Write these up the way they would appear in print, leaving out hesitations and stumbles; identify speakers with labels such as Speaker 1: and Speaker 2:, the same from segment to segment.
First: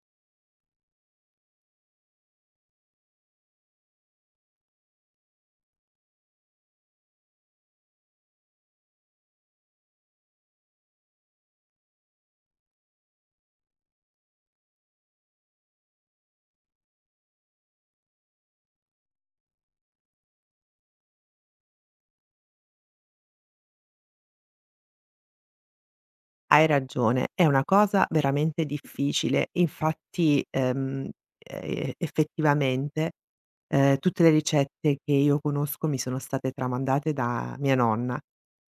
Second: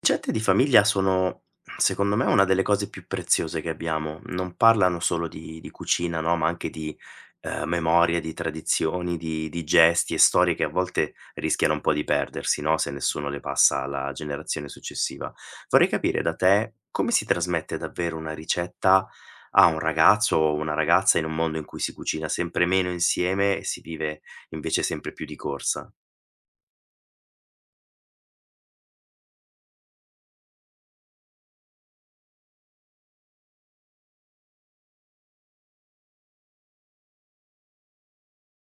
Speaker 1: Ricette di famiglia sono, secondo me, una delle cose più preziose che abbiamo. Non parlano solo di cucina, no, ma anche di, memoria, di tradizioni, di gesti e storie che a volte rischiano un po' di perdersi, no, se nessuno le passa alla generazione successiva. Vorrei capire da te come si trasmette davvero una ricetta a un ragazzo o una ragazza in un mondo in cui si cucina sempre meno insieme e si vive invece sempre più di corsa.
Speaker 2: Hai ragione, è una cosa veramente difficile. Infatti, effettivamente, tutte le ricette che io conosco mi sono state tramandate da mia nonna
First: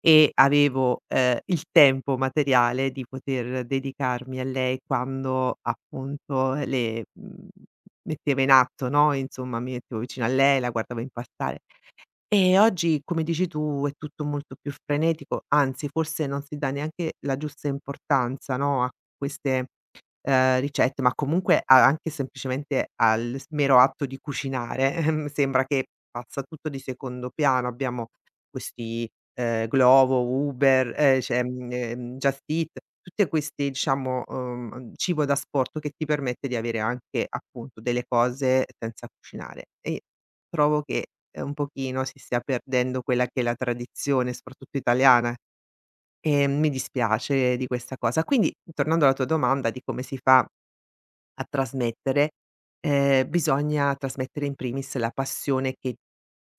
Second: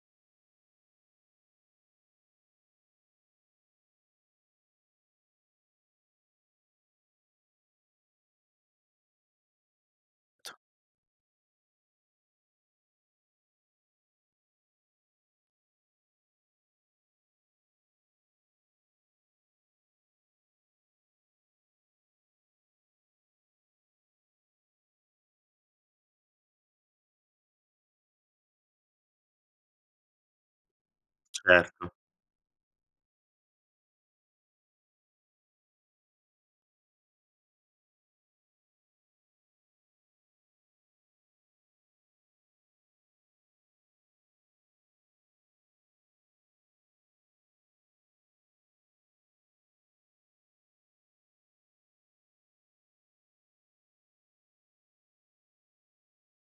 Speaker 2: e avevo, il tempo materiale di poter dedicarmi a lei quando appunto le metteva in atto, no, insomma mi mettevo vicino a lei, la guardavo impastare. E oggi, come dici tu, è tutto molto più frenetico, anzi forse non si dà neanche la giusta importanza, no, a queste, ricette, ma comunque a anche semplicemente al s mero atto di cucinare, mi sembra che passa tutto di secondo piano. Abbiamo questi, Glovo, Uber, cioè,
Speaker 1: Certo,
Speaker 2: Just Eat, tutte questi diciamo, cibo da asporto che ti permette di avere anche, appunto, delle cose senza cucinare e trovo che un pochino si stia perdendo quella che è la tradizione, soprattutto italiana, e mi dispiace di questa cosa. Quindi, tornando alla tua domanda di come si fa a trasmettere, bisogna trasmettere in primis la passione che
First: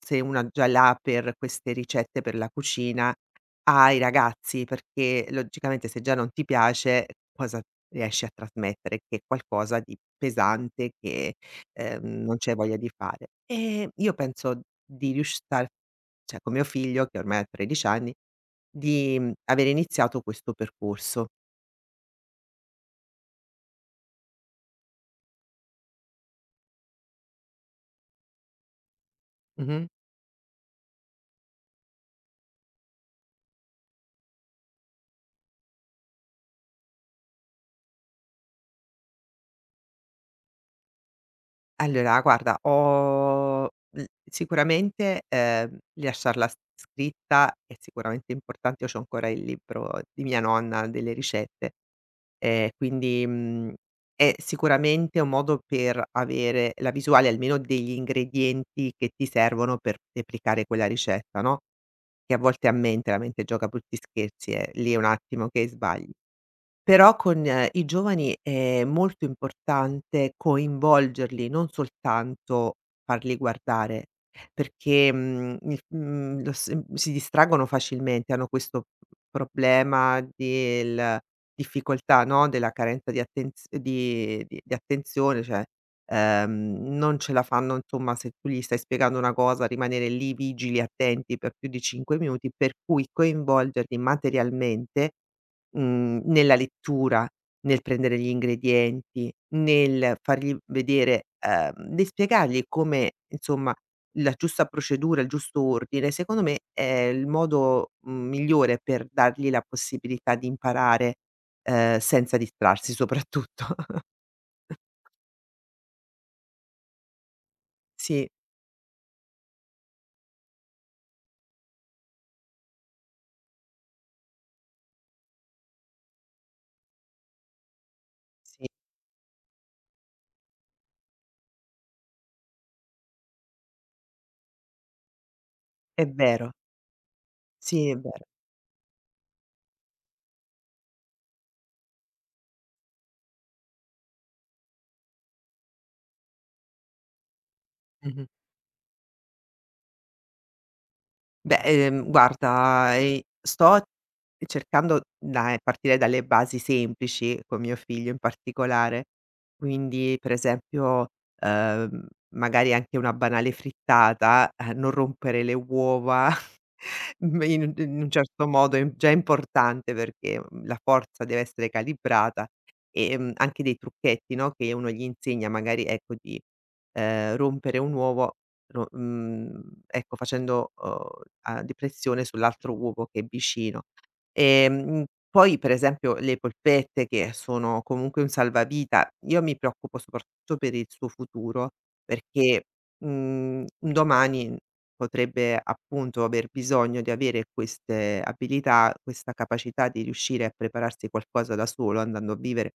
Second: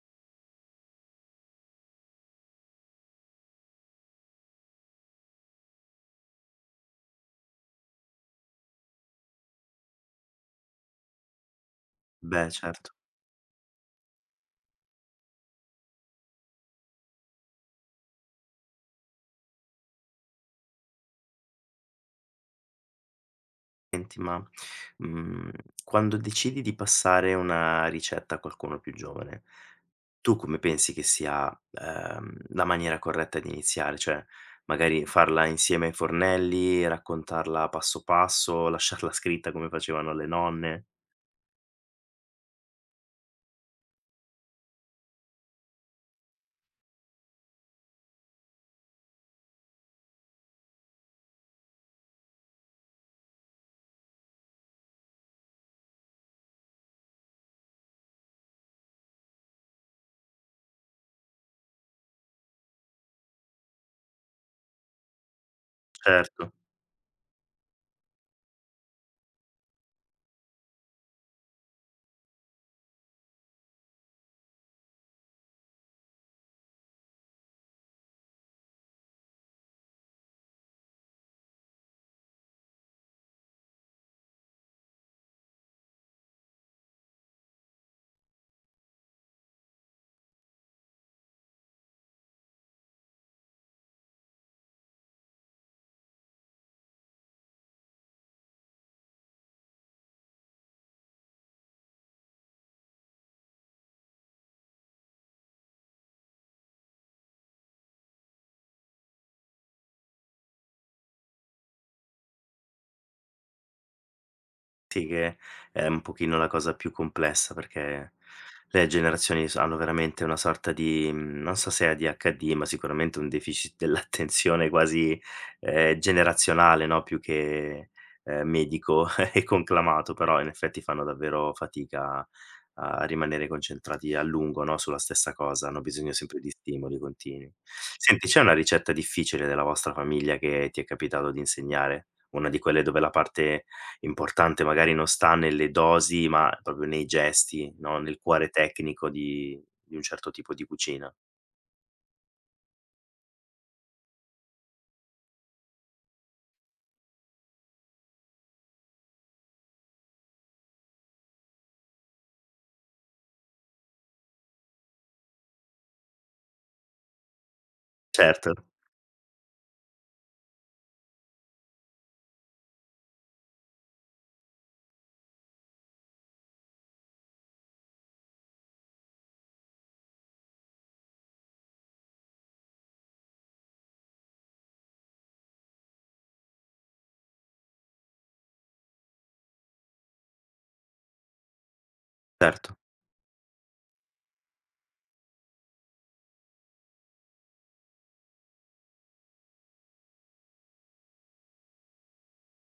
Speaker 2: se una già l'ha per queste ricette, per la cucina, ai ragazzi, perché logicamente se già non ti piace cosa riesci a trasmettere? Che è qualcosa di pesante che, non
Speaker 1: beh,
Speaker 2: c'è voglia di
Speaker 1: certo.
Speaker 2: fare. Io penso di riusc cioè con mio figlio che ormai ha 13 anni, di, avere iniziato questo percorso.
Speaker 1: Senti, ma, mhmm, quando decidi di passare una ricetta a qualcuno più giovane,
Speaker 2: Mh-mh.
Speaker 1: tu come pensi che sia, la maniera corretta di iniziare? Cioè, magari farla insieme ai fornelli, raccontarla passo passo, lasciarla scritta come facevano le nonne?
Speaker 2: Allora guarda, ho l sicuramente, lasciarla s scritta è sicuramente importante. Io c'ho ancora il libro di mia nonna delle ricette, quindi, è sicuramente un modo per avere la visuale almeno degli ingredienti che ti servono per replicare quella ricetta, no, che a volte a mente, la mente gioca brutti scherzi, è lì è un attimo che sbagli.
Speaker 1: Certo.
Speaker 2: Però con i giovani è molto importante coinvolgerli, non soltanto farli guardare, perché, il lo s si distraggono facilmente, hanno questo problema del difficoltà, no, della carenza di attenz di attenzione, cioè, non ce la fanno insomma se tu gli stai spiegando una cosa, rimanere lì vigili, attenti per più di 5 minuti, per cui coinvolgerli materialmente. Nella lettura, nel prendere gli ingredienti, nel fargli vedere nel spiegargli come insomma la giusta procedura, il giusto ordine, secondo me è il modo, migliore per dargli la possibilità di imparare, senza distrarsi soprattutto.
Speaker 1: Sì, che è un pochino la cosa più complessa perché
Speaker 2: Sì,
Speaker 1: le generazioni s hanno veramente una sorta di, non so se ADHD, ma sicuramente un deficit dell'attenzione quasi, generazionale, no, più che,
Speaker 2: sì,
Speaker 1: medico e conclamato, però in effetti fanno davvero fatica a rimanere concentrati a lungo, no, sulla stessa cosa, hanno
Speaker 2: è
Speaker 1: bisogno sempre
Speaker 2: vero.
Speaker 1: di stimoli continui.
Speaker 2: Sì, è vero.
Speaker 1: Senti, c'è una ricetta difficile della vostra famiglia che ti è capitato di insegnare? Una di quelle dove la parte importante magari non sta nelle dosi, ma proprio nei gesti, no, nel
Speaker 2: Mh-mh.
Speaker 1: cuore tecnico di un certo tipo di cucina.
Speaker 2: Beh, guarda, sto cercando da partire dalle basi semplici, con mio figlio in particolare. Quindi, per esempio, ehm, magari anche una banale frittata, non rompere le uova m in un certo
Speaker 1: Certo,
Speaker 2: modo è già importante perché, la forza deve essere calibrata, anche dei trucchetti, no, che uno gli insegna magari, ecco, di, rompere un uovo Ro ecco facendo, a depressione sull'altro uovo che è vicino. Poi per esempio le polpette che sono comunque un salvavita, io mi preoccupo soprattutto per il suo futuro perché,
Speaker 1: certo.
Speaker 2: un domani potrebbe appunto aver bisogno di avere queste abilità, questa capacità di riuscire a prepararsi qualcosa da solo andando a vivere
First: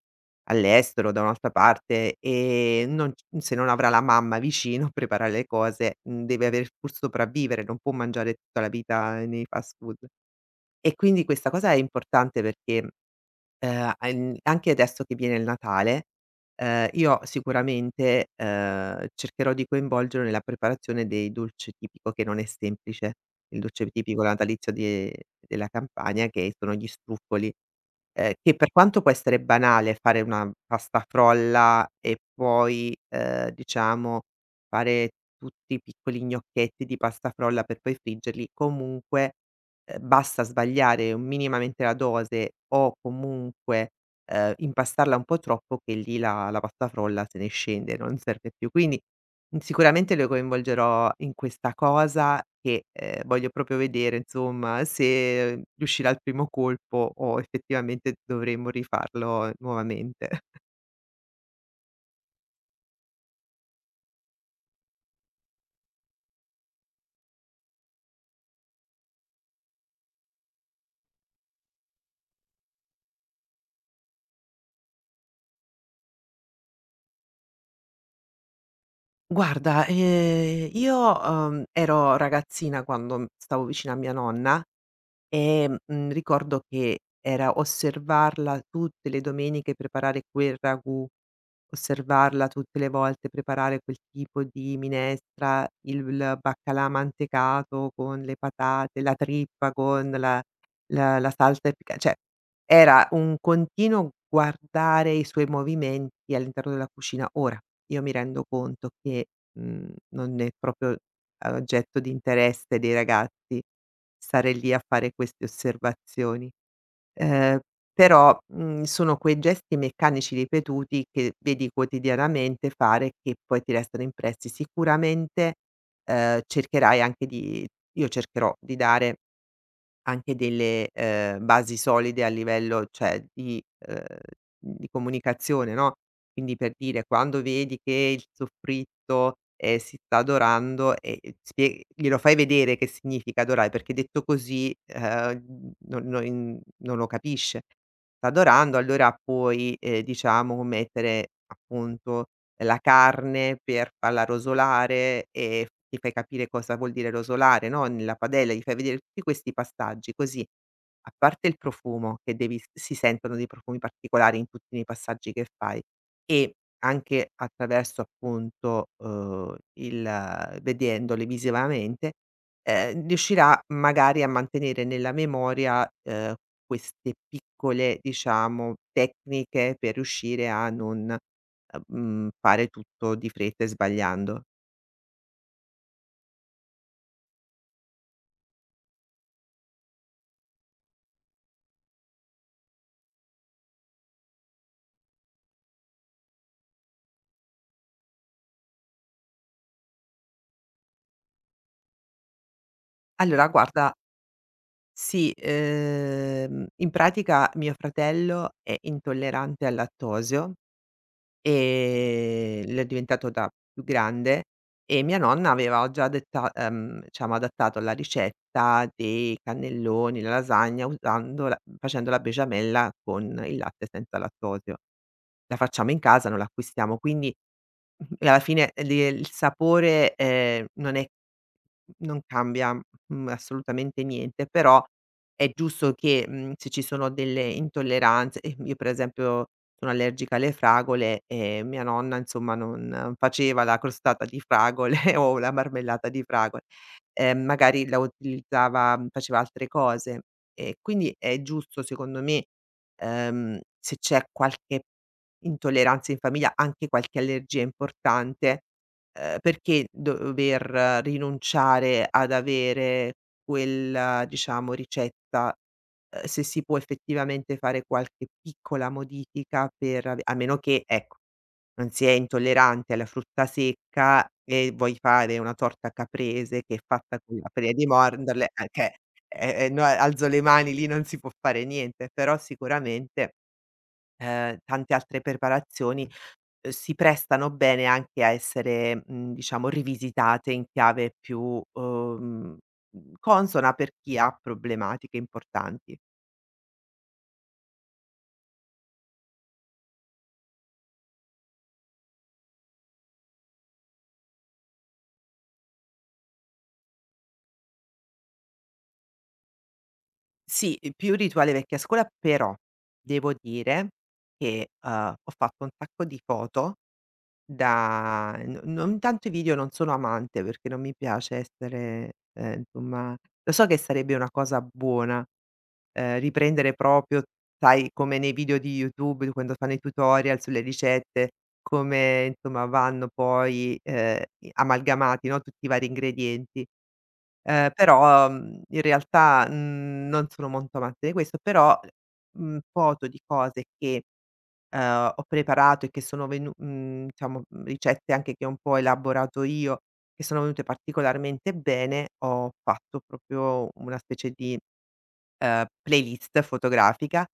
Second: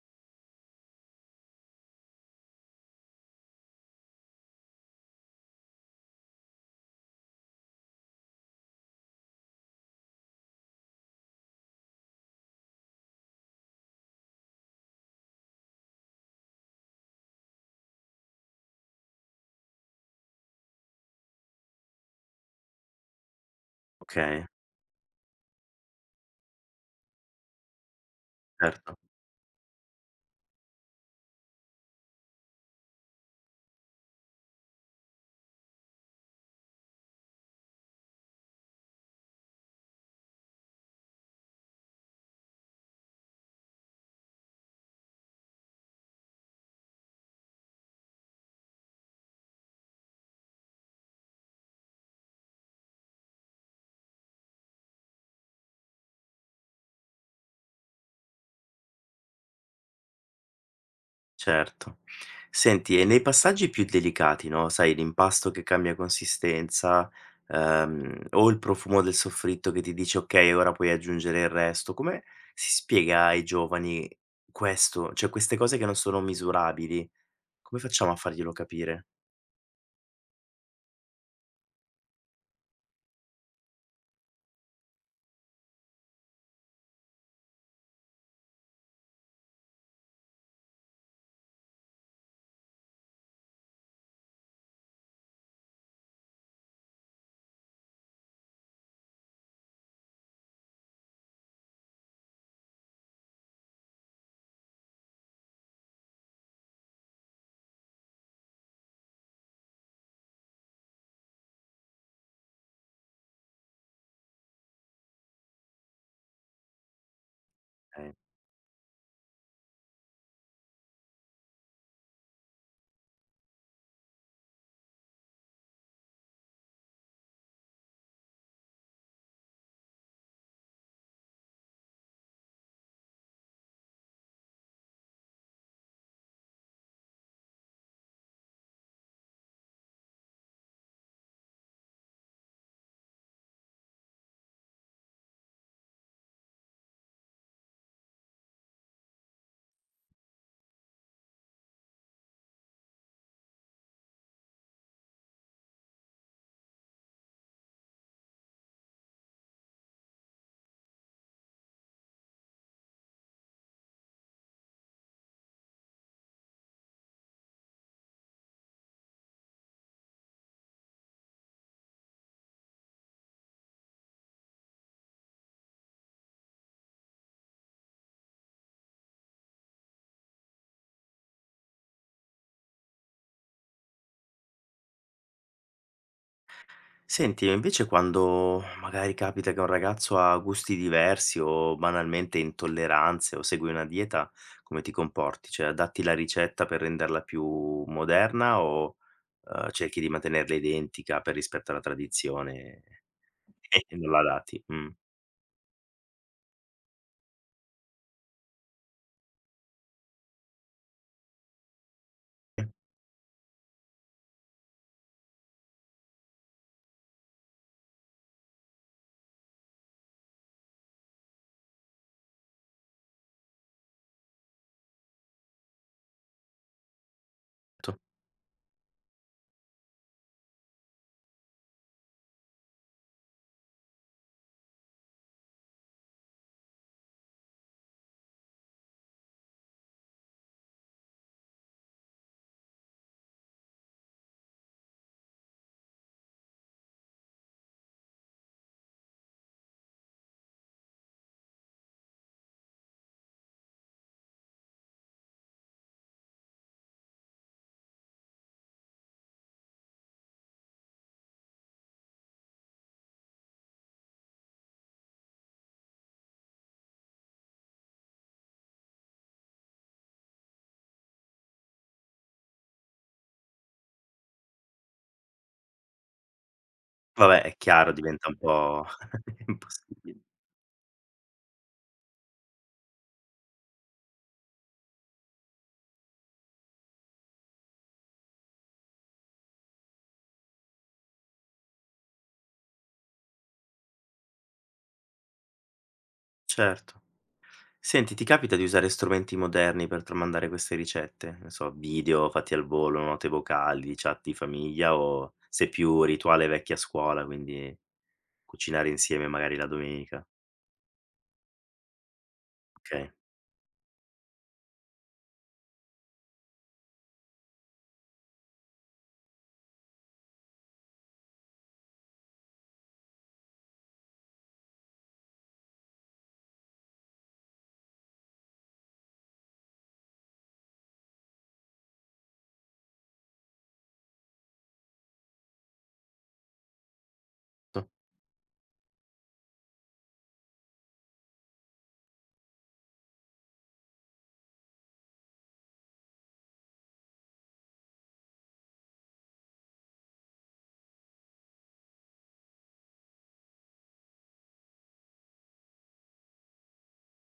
Speaker 2: all'estero, da un'altra parte, non c se non avrà la mamma vicino a preparare le cose, deve aver pur sopravvivere, non può mangiare tutta la vita nei fast food. E quindi questa cosa è importante perché an anche adesso che viene il Natale, io sicuramente, cercherò di coinvolgerlo nella preparazione dei dolce tipico che non è semplice. Il dolce tipico
Speaker 1: Okay,
Speaker 2: natalizio di della Campania che sono gli struffoli, che per
Speaker 1: certo,
Speaker 2: quanto può essere banale fare una pasta frolla e poi, diciamo fare tutti i piccoli gnocchetti di pasta frolla per poi friggerli, comunque basta sbagliare minimamente la dose o comunque, impastarla un po' troppo che lì la la pasta frolla se ne scende, non serve più. Quindi, sicuramente lo coinvolgerò in questa cosa che, voglio proprio vedere insomma se riuscirà al primo colpo o effettivamente dovremmo rifarlo nuovamente.
Speaker 1: certo. Senti, e nei passaggi più delicati, no, sai l'impasto che cambia consistenza, o il profumo del soffritto che ti dice: "Okay, ora puoi aggiungere il resto", come si spiega ai giovani questo? Cioè queste cose che non sono misurabili, come facciamo a farglielo capire?
Speaker 2: Guarda, io, ero ragazzina quando, stavo vicino a mia nonna. Ricordo che era osservarla tutte le domeniche, preparare quel ragù, osservarla tutte le volte, preparare quel tipo di minestra, il baccalà mantecato con le patate, la trippa con la salsa epica cioè era un continuo guardare i suoi movimenti all'interno della cucina. Ora, io mi rendo conto che, non è proprio, oggetto di interesse dei ragazzi stare lì a fare queste osservazioni. Ehm,
Speaker 1: Eh.
Speaker 2: Però, sono quei gesti meccanici ripetuti che vedi quotidianamente fare che poi ti restano impressi. Sicuramente, cercherai anche di io cercherò di dare anche delle, basi solide a livello, cioè di comunicazione, no, quindi per dire quando vedi che il soffritto, si sta dorando spie glielo fai vedere che significa adorare, perché detto così, non lo capisce. Sta dorando allora puoi, diciamo mettere appunto la carne per farla rosolare e ti fai capire cosa vuol dire rosolare, no, nella padella, gli fai vedere tutti questi passaggi, così, a parte il profumo che devi s si sentono dei profumi particolari in tutti i passaggi che fai e anche attraverso appunto, il vedendoli visivamente, riuscirà magari a mantenere nella memoria, queste piccole, diciamo, tecniche per riuscire a non fare tutto di fretta e sbagliando.
Speaker 1: Senti, e invece quando magari capita che un ragazzo ha gusti diversi o banalmente intolleranze o segue una dieta, come ti comporti? Cioè, adatti la ricetta per renderla più moderna o cerchi di mantenerla identica per rispetto alla tradizione
Speaker 2: Allora guarda,
Speaker 1: e non la adatti? Mm.
Speaker 2: sì, in pratica mio fratello è intollerante al lattosio, lo è diventato da più grande e mia nonna aveva già detta diciamo adattato la ricetta dei cannelloni, la lasagna usando la facendo la besciamella con il latte senza lattosio. La facciamo in casa, non l'acquistiamo, quindi
Speaker 1: Certo.
Speaker 2: alla fine l il sapore, non è non cambia, assolutamente niente, però è giusto che, se ci sono delle intolleranze e io per esempio sono allergica alle fragole e mia nonna insomma non faceva la crostata di fragole o la marmellata di fragole, magari la utilizzava mm, faceva altre cose. E quindi è giusto secondo me, se c'è qualche intolleranza in famiglia, anche qualche allergia importante. Perché dover rinunciare ad avere quella, diciamo, ricetta, se si può effettivamente fare qualche piccola modifica per ave a meno che, ecco, non si è intollerante alla frutta secca e vuoi fare una torta caprese che è fatta con
Speaker 1: Vabbè,
Speaker 2: la
Speaker 1: è
Speaker 2: farina di
Speaker 1: chiaro, diventa un
Speaker 2: mandorle,
Speaker 1: po'
Speaker 2: che no,
Speaker 1: impossibile.
Speaker 2: alzo le mani, lì non si può fare niente, però sicuramente, tante altre preparazioni si prestano bene anche a essere, diciamo rivisitate in chiave più, consona per chi ha problematiche importanti.
Speaker 1: Certo. Senti, ti capita di usare strumenti moderni per tramandare queste ricette? Ne so, video fatti al volo, note vocali, chat di famiglia o sei più rituale vecchia scuola, quindi cucinare insieme magari la domenica?
Speaker 2: Sì, più rituale vecchia scuola, però
Speaker 1: Okay.
Speaker 2: devo dire che, ho fatto un sacco di foto da n non tanto i video non sono amante perché non mi piace essere, insomma lo so che sarebbe una cosa buona, riprendere proprio, sai, come nei video di YouTube quando fanno i tutorial sulle ricette, come insomma vanno poi, i amalgamati, no, tutti i vari ingredienti. Però, in realtà, non sono molto amante di questo, però, foto di cose che, ho preparato e che sono venu diciamo, ricette anche che ho un po' elaborato io, che sono venute particolarmente bene, ho fatto proprio una specie di playlist fotografica,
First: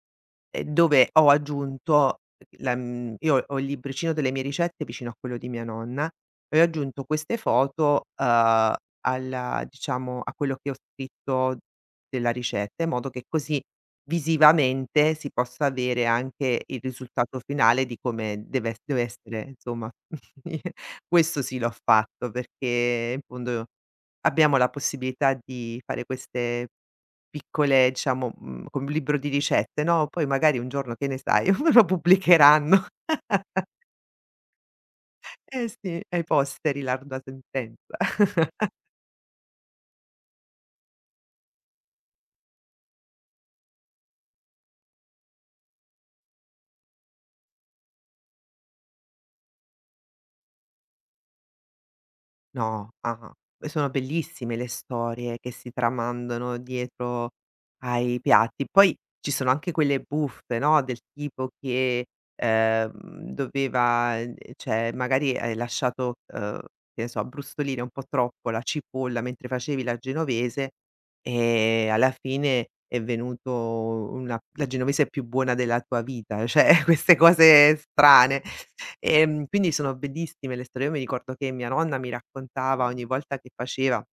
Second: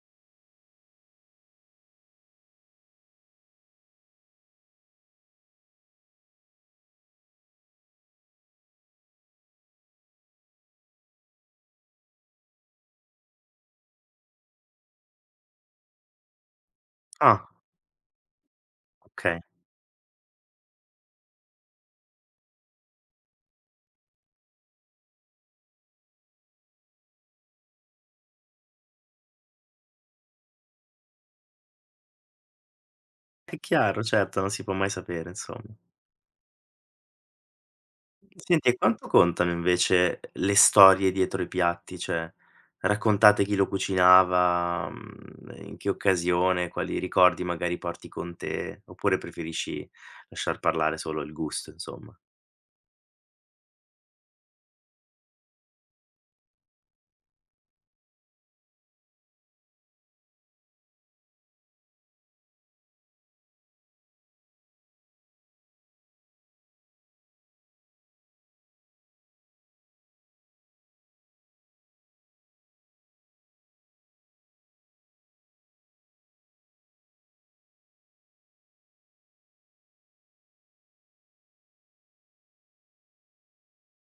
Speaker 2: dove ho aggiunto la io ho il libricino delle mie ricette vicino a quello di mia nonna e ho aggiunto queste foto, alla diciamo a quello che ho scritto della ricetta, in modo che così visivamente si possa avere anche il risultato
Speaker 1: Ah,
Speaker 2: finale di come deve ess deve
Speaker 1: okay.
Speaker 2: essere insomma. Questo sì l'ho fatto perché in fondo abbiamo la possibilità di fare queste piccole diciamo, come un libro di ricette, no, poi magari un giorno che ne sai, lo pubblicheranno.
Speaker 1: È chiaro, certo, non si può mai sapere,
Speaker 2: Eh
Speaker 1: insomma.
Speaker 2: sì, ai posteri l'ardua sentenza.
Speaker 1: Senti, e quanto contano invece le storie dietro i piatti? Cioè, raccontate chi lo cucinava, in che occasione, quali ricordi magari porti con te, oppure preferisci lasciar parlare solo il gusto, insomma?
Speaker 2: No, ah-ah. Sono bellissime le storie che si tramandano dietro ai piatti. Poi ci sono anche quelle buffe, no, del tipo che, ehm, doveva cioè magari hai lasciato, che ne so, abbrustolire un po' troppo la cipolla mentre facevi la genovese e alla fine è venuto una la genovese più buona della tua vita, cioè queste cose strane. Quindi sono bellissime le storie. Io mi ricordo che mia nonna mi raccontava ogni volta che faceva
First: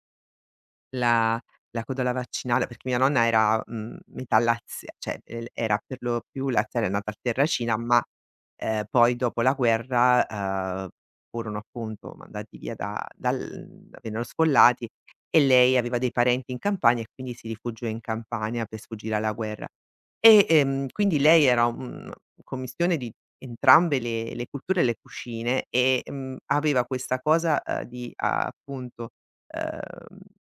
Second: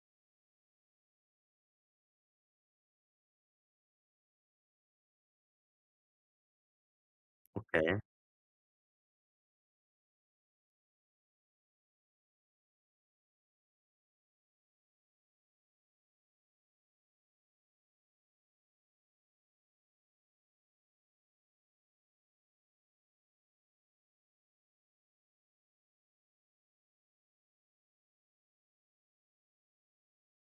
Speaker 2: la la codola vaccinale perché mia nonna era, metà lazia cioè, era per lo più laziale, è nata a Terracina,
Speaker 1: Okay,
Speaker 2: ma, poi dopo la guerra, furono appunto mandati via da dal vennero sfollati e lei aveva dei parenti in Campania e quindi si rifugiò in Campania per sfuggire alla guerra. E, quindi lei era un commistione di entrambe le culture e le cucine e, aveva questa cosa, di ah, appunto ehm,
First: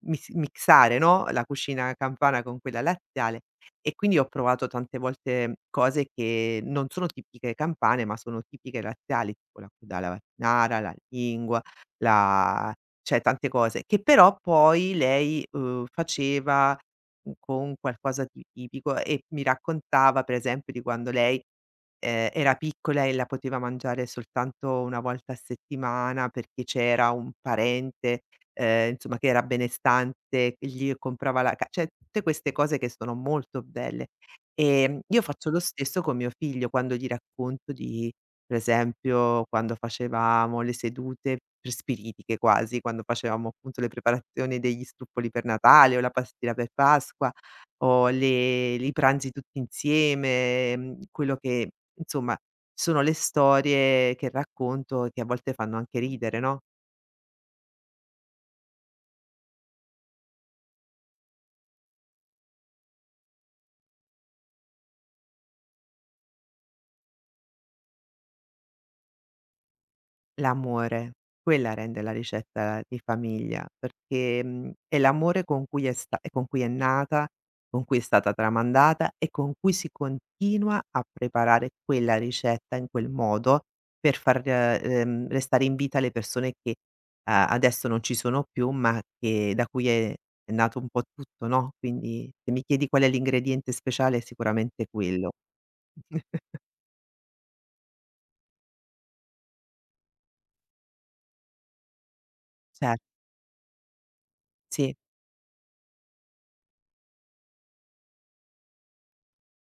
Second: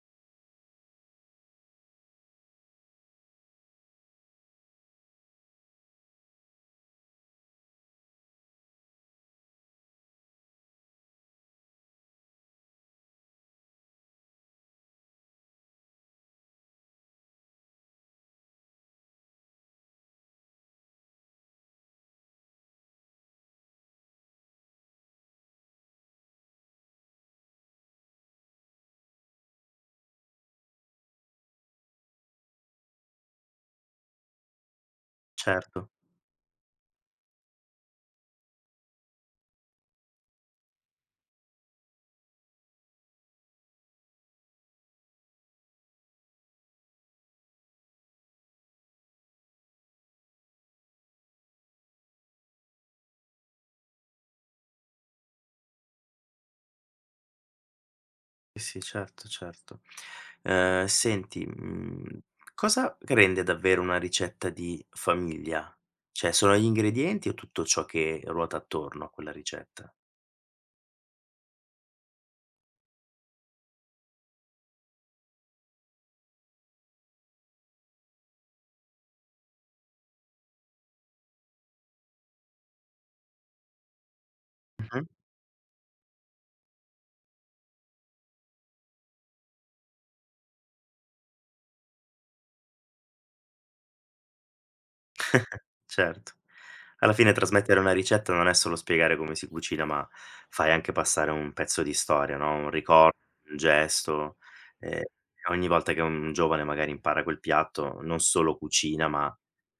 Speaker 2: mis mixare, no, la cucina campana con quella laziale e quindi ho provato tante volte cose che non sono tipiche campane, ma sono tipiche laziali, tipo la budala vaccinara, la lingua, la cioè tante cose, che però poi lei, faceva, con qualcosa di tipico e mi raccontava per esempio di quando lei era piccola e la poteva mangiare soltanto 1 volta a settimana perché c'era un parente, insomma che era benestante, che gli comprava la ca cioè tutte queste cose che sono molto belle. Io faccio lo
Speaker 1: certo.
Speaker 2: stesso con mio figlio quando gli racconto di per esempio quando facevamo le sedute per spiritiche quasi, quando facevamo appunto le preparazioni degli struffoli per Natale o la pastiera per Pasqua, ho le i pranzi tutti insieme, quello che insomma sono le storie che racconto e che a volte fanno anche ridere, no?
Speaker 1: Sì, sì, certo, certo. Senti, cosa rende davvero una ricetta di famiglia? Cioè, sono gli ingredienti o tutto ciò che ruota attorno a quella ricetta?
Speaker 2: L'amore, quella rende la ricetta di famiglia, perché, è l'amore con cui è sta con cui è nata, con cui è stata tramandata e con cui si continua a preparare quella ricetta in quel modo per far,
Speaker 1: Mh-mh.
Speaker 2: restare in vita le persone che, a adesso non ci sono più, ma che da cui è nato un po' tutto, no, quindi se mi chiedi qual è l'ingrediente speciale è sicuramente quello.
Speaker 1: Certo. Alla fine trasmettere una ricetta non è solo spiegare come si cucina, ma fai anche passare un pezzo di storia, no, un
Speaker 2: Cer
Speaker 1: ricor un gesto.
Speaker 2: sì,
Speaker 1: Ehm, ogni volta che un giovane magari impara quel piatto, non solo cucina, ma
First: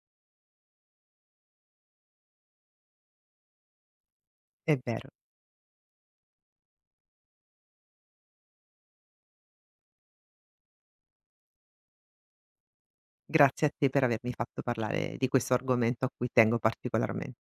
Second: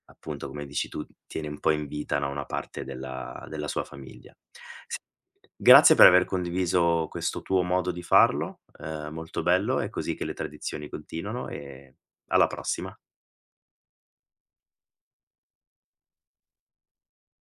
Speaker 1: appunto, come dici tu, tiene un po' in vita, no, una parte della sua famiglia.
Speaker 2: è
Speaker 1: Sì,
Speaker 2: vero.
Speaker 1: grazie per aver condiviso questo tuo modo di farlo, molto bello, è così che le tradizioni continuano e alla prossima.
Speaker 2: Grazie a te per avermi fatto parlare di questo argomento a cui tengo particolarmen